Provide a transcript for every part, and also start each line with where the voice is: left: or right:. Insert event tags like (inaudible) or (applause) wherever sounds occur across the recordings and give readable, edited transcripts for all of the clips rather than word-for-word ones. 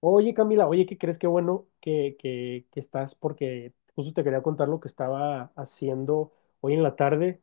left: Oye, Camila, oye, ¿qué crees? Qué bueno que estás, porque justo te quería contar lo que estaba haciendo hoy en la tarde.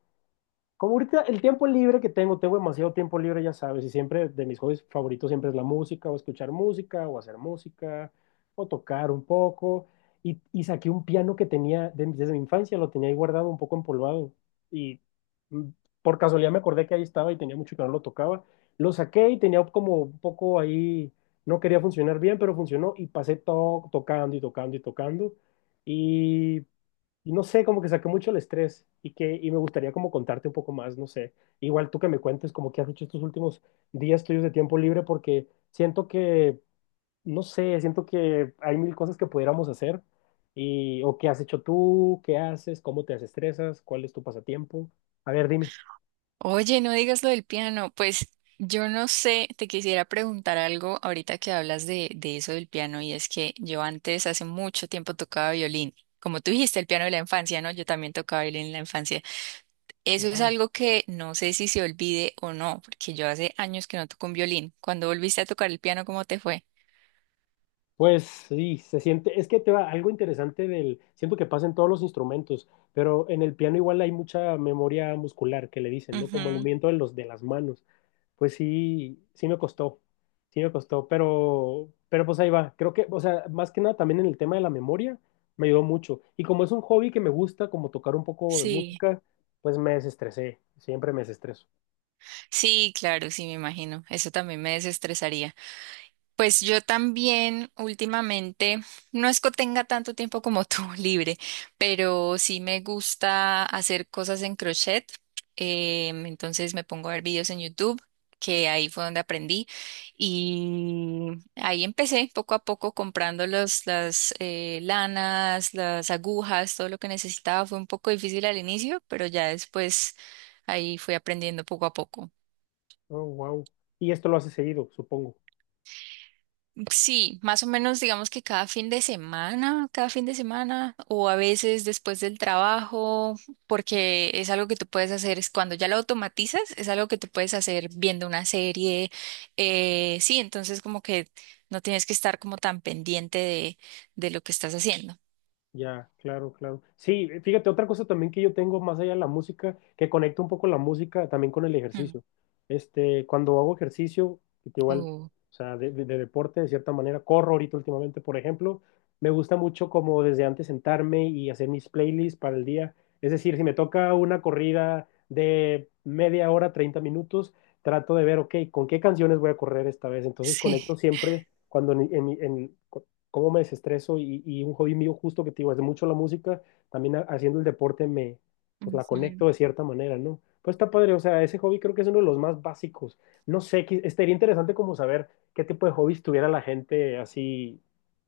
left: Como ahorita el tiempo libre que tengo, tengo demasiado tiempo libre, ya sabes, y siempre de mis hobbies favoritos siempre es la música, o escuchar música, o hacer música, o tocar un poco. Y saqué un piano que desde mi infancia, lo tenía ahí guardado un poco empolvado. Y mm, por casualidad me acordé que ahí estaba y tenía mucho que no lo tocaba. Lo saqué y tenía como un poco ahí, no quería funcionar bien, pero funcionó y pasé tocando y tocando y tocando. Y y no sé, como que saqué mucho el estrés y que y me gustaría como contarte un poco más, no sé. Igual tú que me cuentes como que has hecho estos últimos días tuyos de tiempo libre porque siento que, no sé, siento que hay mil cosas que pudiéramos hacer y o qué has hecho tú, qué haces, cómo te desestresas, cuál es tu pasatiempo. A ver, dime.
right: Oye, no digas lo del piano. Pues yo no sé, te quisiera preguntar algo ahorita que hablas de eso del piano, y es que yo antes, hace mucho tiempo, tocaba violín. Como tú dijiste, el piano de la infancia, ¿no? Yo también tocaba violín en la infancia. Eso es
left: Wow.
right: algo que no sé si se olvide o no, porque yo hace años que no toco un violín. Cuando volviste a tocar el piano, ¿cómo te fue?
left: Pues sí, se siente, es que te va algo interesante del, siento que pasa en todos los instrumentos, pero en el piano igual hay mucha memoria muscular que le dicen, ¿no? Como el
right: Ujú.
left: movimiento de los de las manos. Pues sí, sí me costó, pero pues ahí va. Creo que, o sea, más que nada también en el tema de la memoria me ayudó mucho. Y como es un hobby que me gusta, como tocar un poco de
right: Sí,
left: música, pues me desestresé, siempre me desestreso.
right: sí, claro, sí, me imagino. Eso también me desestresaría. Pues yo también últimamente, no es que tenga tanto tiempo como tú (laughs) libre, pero sí me gusta hacer cosas en crochet. Entonces me pongo a ver videos en YouTube, que ahí fue donde aprendí. Y ahí empecé poco a poco comprando los, las lanas, las agujas, todo lo que necesitaba. Fue un poco difícil al inicio, pero ya después ahí fui aprendiendo poco a poco.
left: Oh, wow. Y esto lo hace seguido, supongo.
right: Sí, más o menos digamos que cada fin de semana, cada fin de semana, o a veces después del trabajo, porque es algo que tú puedes hacer, es cuando ya lo automatizas, es algo que tú puedes hacer viendo una serie, sí, entonces como que no tienes que estar como tan pendiente de lo que estás haciendo.
left: Ya, claro, claro. Sí, fíjate, otra cosa también que yo tengo más allá de la música, que conecto un poco la música también con el
right: Mm,
left: ejercicio. Este, cuando hago ejercicio, que igual,
right: uh,
left: o sea, de deporte de cierta manera, corro ahorita últimamente, por ejemplo, me gusta mucho como desde antes sentarme y hacer mis playlists para el día. Es decir, si me toca una corrida de media hora, 30 minutos, trato de ver, ok, ¿con qué canciones voy a correr esta vez? Entonces
right: sí.
left: conecto siempre cuando cómo me desestreso y un hobby mío justo que te digo, es mucho la música, también haciendo el deporte me, pues la
right: Ujú.
left: conecto de cierta manera, ¿no? Pues está padre, o sea, ese hobby creo que es uno de los más básicos. No sé, estaría interesante como saber qué tipo de hobbies tuviera la gente así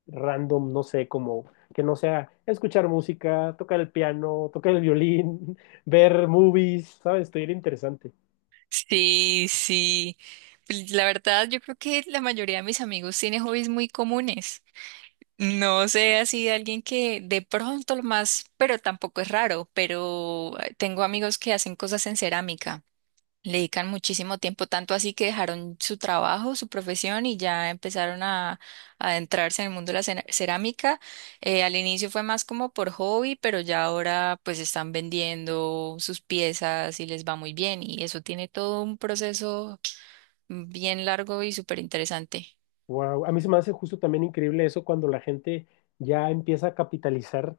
left: random, no sé, como que no sea escuchar música, tocar el piano, tocar el violín, (laughs) ver movies, ¿sabes? Estaría interesante.
right: Sí, sí. Pues, la verdad, yo creo que la mayoría de mis amigos tiene hobbies muy comunes. No sé, así de alguien que de pronto lo más, pero tampoco es raro, pero tengo amigos que hacen cosas en cerámica, le dedican muchísimo tiempo, tanto así que dejaron su trabajo, su profesión y ya empezaron a adentrarse en el mundo de la cerámica. Al inicio fue más como por hobby, pero ya ahora pues están vendiendo sus piezas y les va muy bien, y eso tiene todo un proceso bien largo y súper interesante.
left: Wow, a mí se me hace justo también increíble eso cuando la gente ya empieza a capitalizar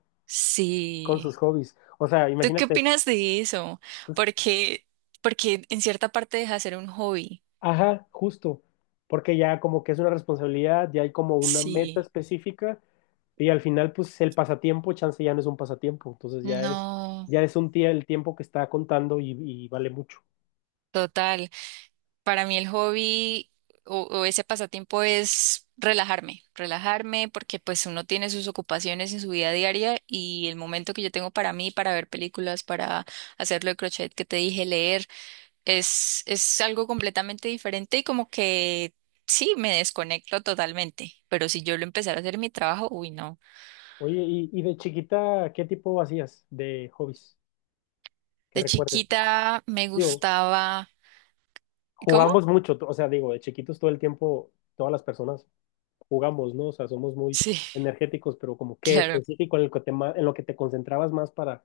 left: con sus
right: Sí.
left: hobbies. O sea,
right: ¿Tú qué
left: imagínate,
right: opinas de eso?
left: pues,
right: Porque, Porque en cierta parte deja de ser un hobby.
left: ajá, justo, porque ya como que es una responsabilidad, ya hay como una meta
right: Sí,
left: específica y al final pues el pasatiempo, chance ya no es un pasatiempo, entonces
right: no,
left: ya es un día el tiempo que está contando y vale mucho.
right: total. Para mí el hobby o ese pasatiempo es relajarme, relajarme, porque pues uno tiene sus ocupaciones en su vida diaria, y el momento que yo tengo para mí, para ver películas, para hacerlo de crochet que te dije, leer, es algo completamente diferente, y como que sí, me desconecto totalmente. Pero si yo lo empezara a hacer mi trabajo, uy, no.
left: Oye, y de chiquita, ¿qué tipo hacías de hobbies que
right: De
left: recuerdes?
right: chiquita me
left: Digo,
right: gustaba... ¿Cómo?
left: jugamos mucho, o sea, digo, de chiquitos todo el tiempo, todas las personas jugamos, ¿no? O sea, somos muy
right: Sí,
left: energéticos, pero como
right: (laughs)
left: que
right: claro.
left: específico en el que en lo que te concentrabas más para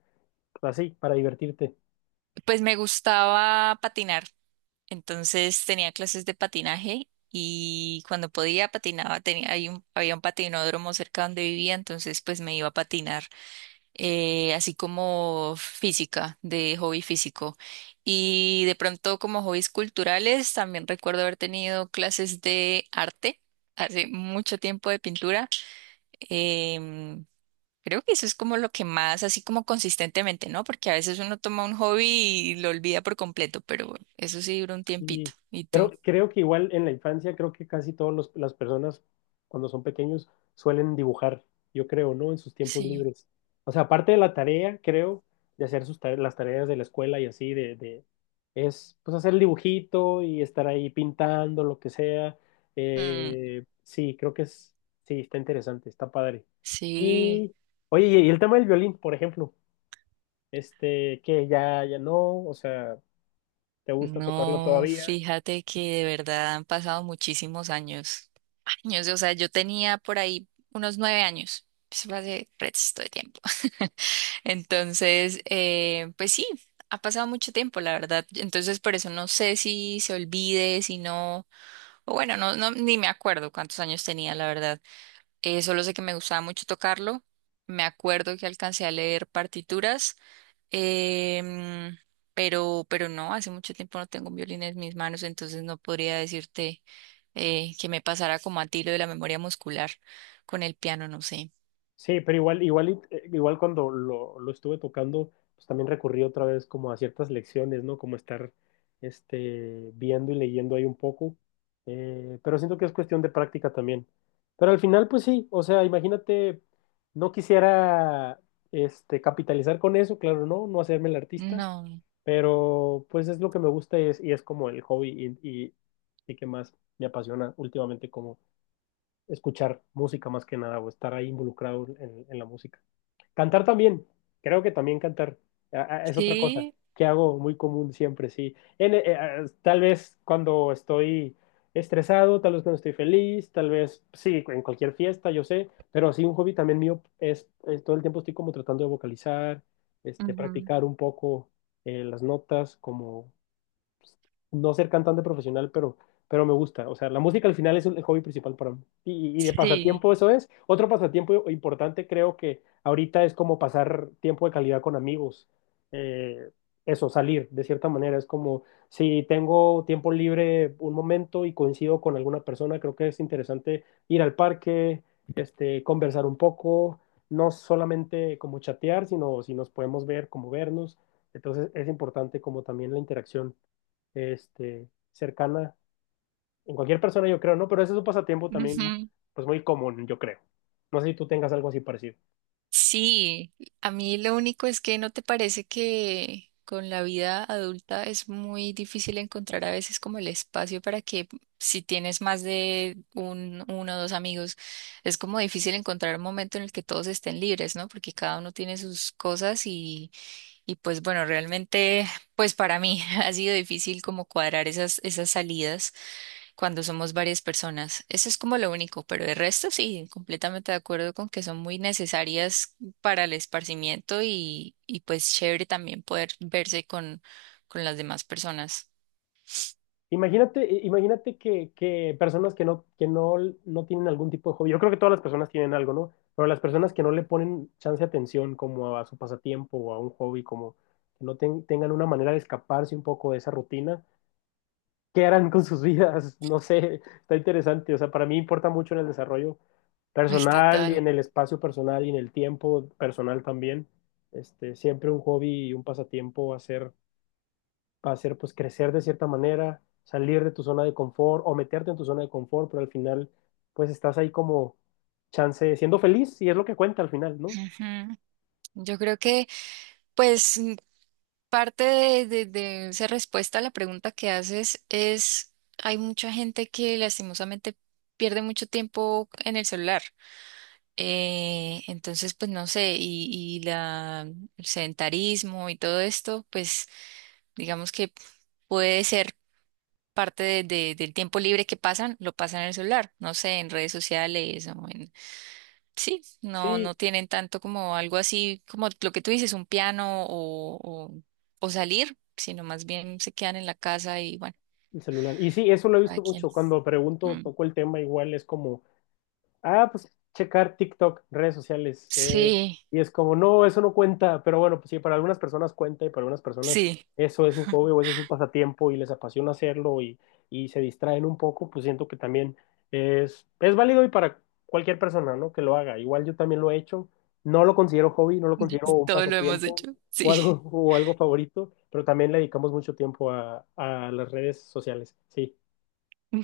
left: así, para divertirte.
right: Pues me gustaba patinar. Entonces tenía clases de patinaje, y cuando podía patinaba. Tenía, hay había un patinódromo cerca donde vivía, entonces pues me iba a patinar. Así como física, de hobby físico. Y de pronto como hobbies culturales, también recuerdo haber tenido clases de arte. Hace mucho tiempo de pintura. Em, Creo que eso es como lo que más, así como consistentemente, ¿no? Porque a veces uno toma un hobby y lo olvida por completo, pero eso sí dura un tiempito.
left: Sí,
right: ¿Y
left: creo,
right: tú?
left: creo que igual en la infancia, creo que casi todas las personas cuando son pequeños suelen dibujar, yo creo, ¿no? En sus tiempos
right: Sí.
left: libres. O sea, aparte de la tarea, creo, de hacer las tareas de la escuela y así, es pues hacer el dibujito y estar ahí pintando, lo que sea.
right: Mm,
left: Sí, creo que es, sí, está interesante, está padre.
right: sí.
left: Y, oye, y el tema del violín, por ejemplo, este, que ya no, o sea... ¿Te gusta tocarlo No.
right: No,
left: todavía?
right: fíjate que de verdad han pasado muchísimos años. Años, o sea, yo tenía por ahí unos nueve años. Eso fue hace resto de tiempo. (laughs) Entonces, pues sí, ha pasado mucho tiempo, la verdad. Entonces, por eso no sé si se olvide, si no. O bueno, no, no, ni me acuerdo cuántos años tenía, la verdad. Solo sé que me gustaba mucho tocarlo. Me acuerdo que alcancé a leer partituras, em, pero no, hace mucho tiempo no tengo un violín en mis manos, entonces no podría decirte que me pasara como a ti lo de la memoria muscular con el piano, no sé.
left: Sí, pero igual, igual, igual cuando lo estuve tocando, pues también recurrí otra vez como a ciertas lecciones, ¿no? Como estar este, viendo y leyendo ahí un poco. Pero siento que es cuestión de práctica también. Pero al final, pues sí, o sea, imagínate, no quisiera este, capitalizar con eso, claro, no, no hacerme el artista,
right: No,
left: pero pues es lo que me gusta y es como el hobby y que más me apasiona últimamente como escuchar música más que nada o estar ahí involucrado en la música. Cantar también, creo que también cantar ah, es otra cosa
right: sí,
left: que hago muy común siempre, sí. Tal vez cuando estoy estresado, tal vez cuando estoy feliz, tal vez, sí, en cualquier fiesta, yo sé, pero sí, un hobby también mío es todo el tiempo estoy como tratando de vocalizar, este,
right: ujú.
left: practicar un poco las notas, como no ser cantante profesional, pero me gusta. O sea, la música al final es el hobby principal para mí. Y de
right: Sí.
left: pasatiempo eso es. Otro pasatiempo importante creo que ahorita es como pasar tiempo de calidad con amigos. Eh, eso, salir de cierta manera. Es como si tengo tiempo libre un momento y coincido con alguna persona, creo que es interesante ir al parque, este, conversar un poco, no solamente como chatear, sino si nos podemos ver, como vernos. Entonces es importante como también la interacción este, cercana en cualquier persona, yo creo, ¿no? Pero ese es un pasatiempo también,
right: Ujú.
left: pues muy común, yo creo. No sé si tú tengas algo así parecido.
right: Sí, a mí lo único es que no te parece que con la vida adulta es muy difícil encontrar a veces como el espacio para que si tienes más de uno o dos amigos, es como difícil encontrar un momento en el que todos estén libres, ¿no? Porque cada uno tiene sus cosas, y pues bueno, realmente, pues para mí (laughs) ha sido difícil como cuadrar esas salidas cuando somos varias personas. Eso es como lo único, pero el resto sí, completamente de acuerdo con que son muy necesarias para el esparcimiento, y pues chévere también poder verse con las demás personas.
left: Imagínate, imagínate que personas que no tienen algún tipo de hobby, yo creo que todas las personas tienen algo, ¿no? Pero las personas que no le ponen chance de atención como a su pasatiempo o a un hobby, como que no tengan una manera de escaparse un poco de esa rutina qué harán con sus vidas, no sé, está interesante, o sea, para mí importa mucho en el desarrollo
right: Ay,
left: personal y
right: total.
left: en el espacio personal y en el tiempo personal también. Este, siempre un hobby y un pasatiempo va a ser pues crecer de cierta manera, salir de tu zona de confort o meterte en tu zona de confort, pero al final pues estás ahí como chance siendo feliz y es lo que cuenta al final, ¿no?
right: Ujú. Yo creo que pues mm, parte de esa respuesta a la pregunta que haces es, hay mucha gente que lastimosamente pierde mucho tiempo en el celular. Entonces, pues no sé, y la, el sedentarismo y todo esto, pues digamos que puede ser parte del tiempo libre que pasan, lo pasan en el celular, no sé, en redes sociales o en... Sí, no,
left: Sí,
right: no tienen tanto como algo así, como lo que tú dices, un piano o salir, sino más bien se quedan en la casa y bueno,
left: el celular. Y sí, eso lo he
right: cada
left: visto
right: quien.
left: mucho cuando pregunto,
right: Mm.
left: toco el tema igual es como ah, pues checar TikTok, redes sociales. Eh,
right: Sí,
left: y es como, no, eso no cuenta, pero bueno, pues sí, para algunas personas cuenta y para algunas personas
right: sí,
left: eso es un hobby o ese es un pasatiempo y les apasiona hacerlo y se distraen un poco, pues siento que también es válido y para cualquier persona, ¿no? Que lo haga. Igual yo también lo he hecho, no lo considero hobby, no lo considero
right: (laughs)
left: un
right: todo lo hemos
left: pasatiempo
right: hecho, sí.
left: o algo favorito, pero también le dedicamos mucho tiempo a las redes sociales, sí.
right: (laughs)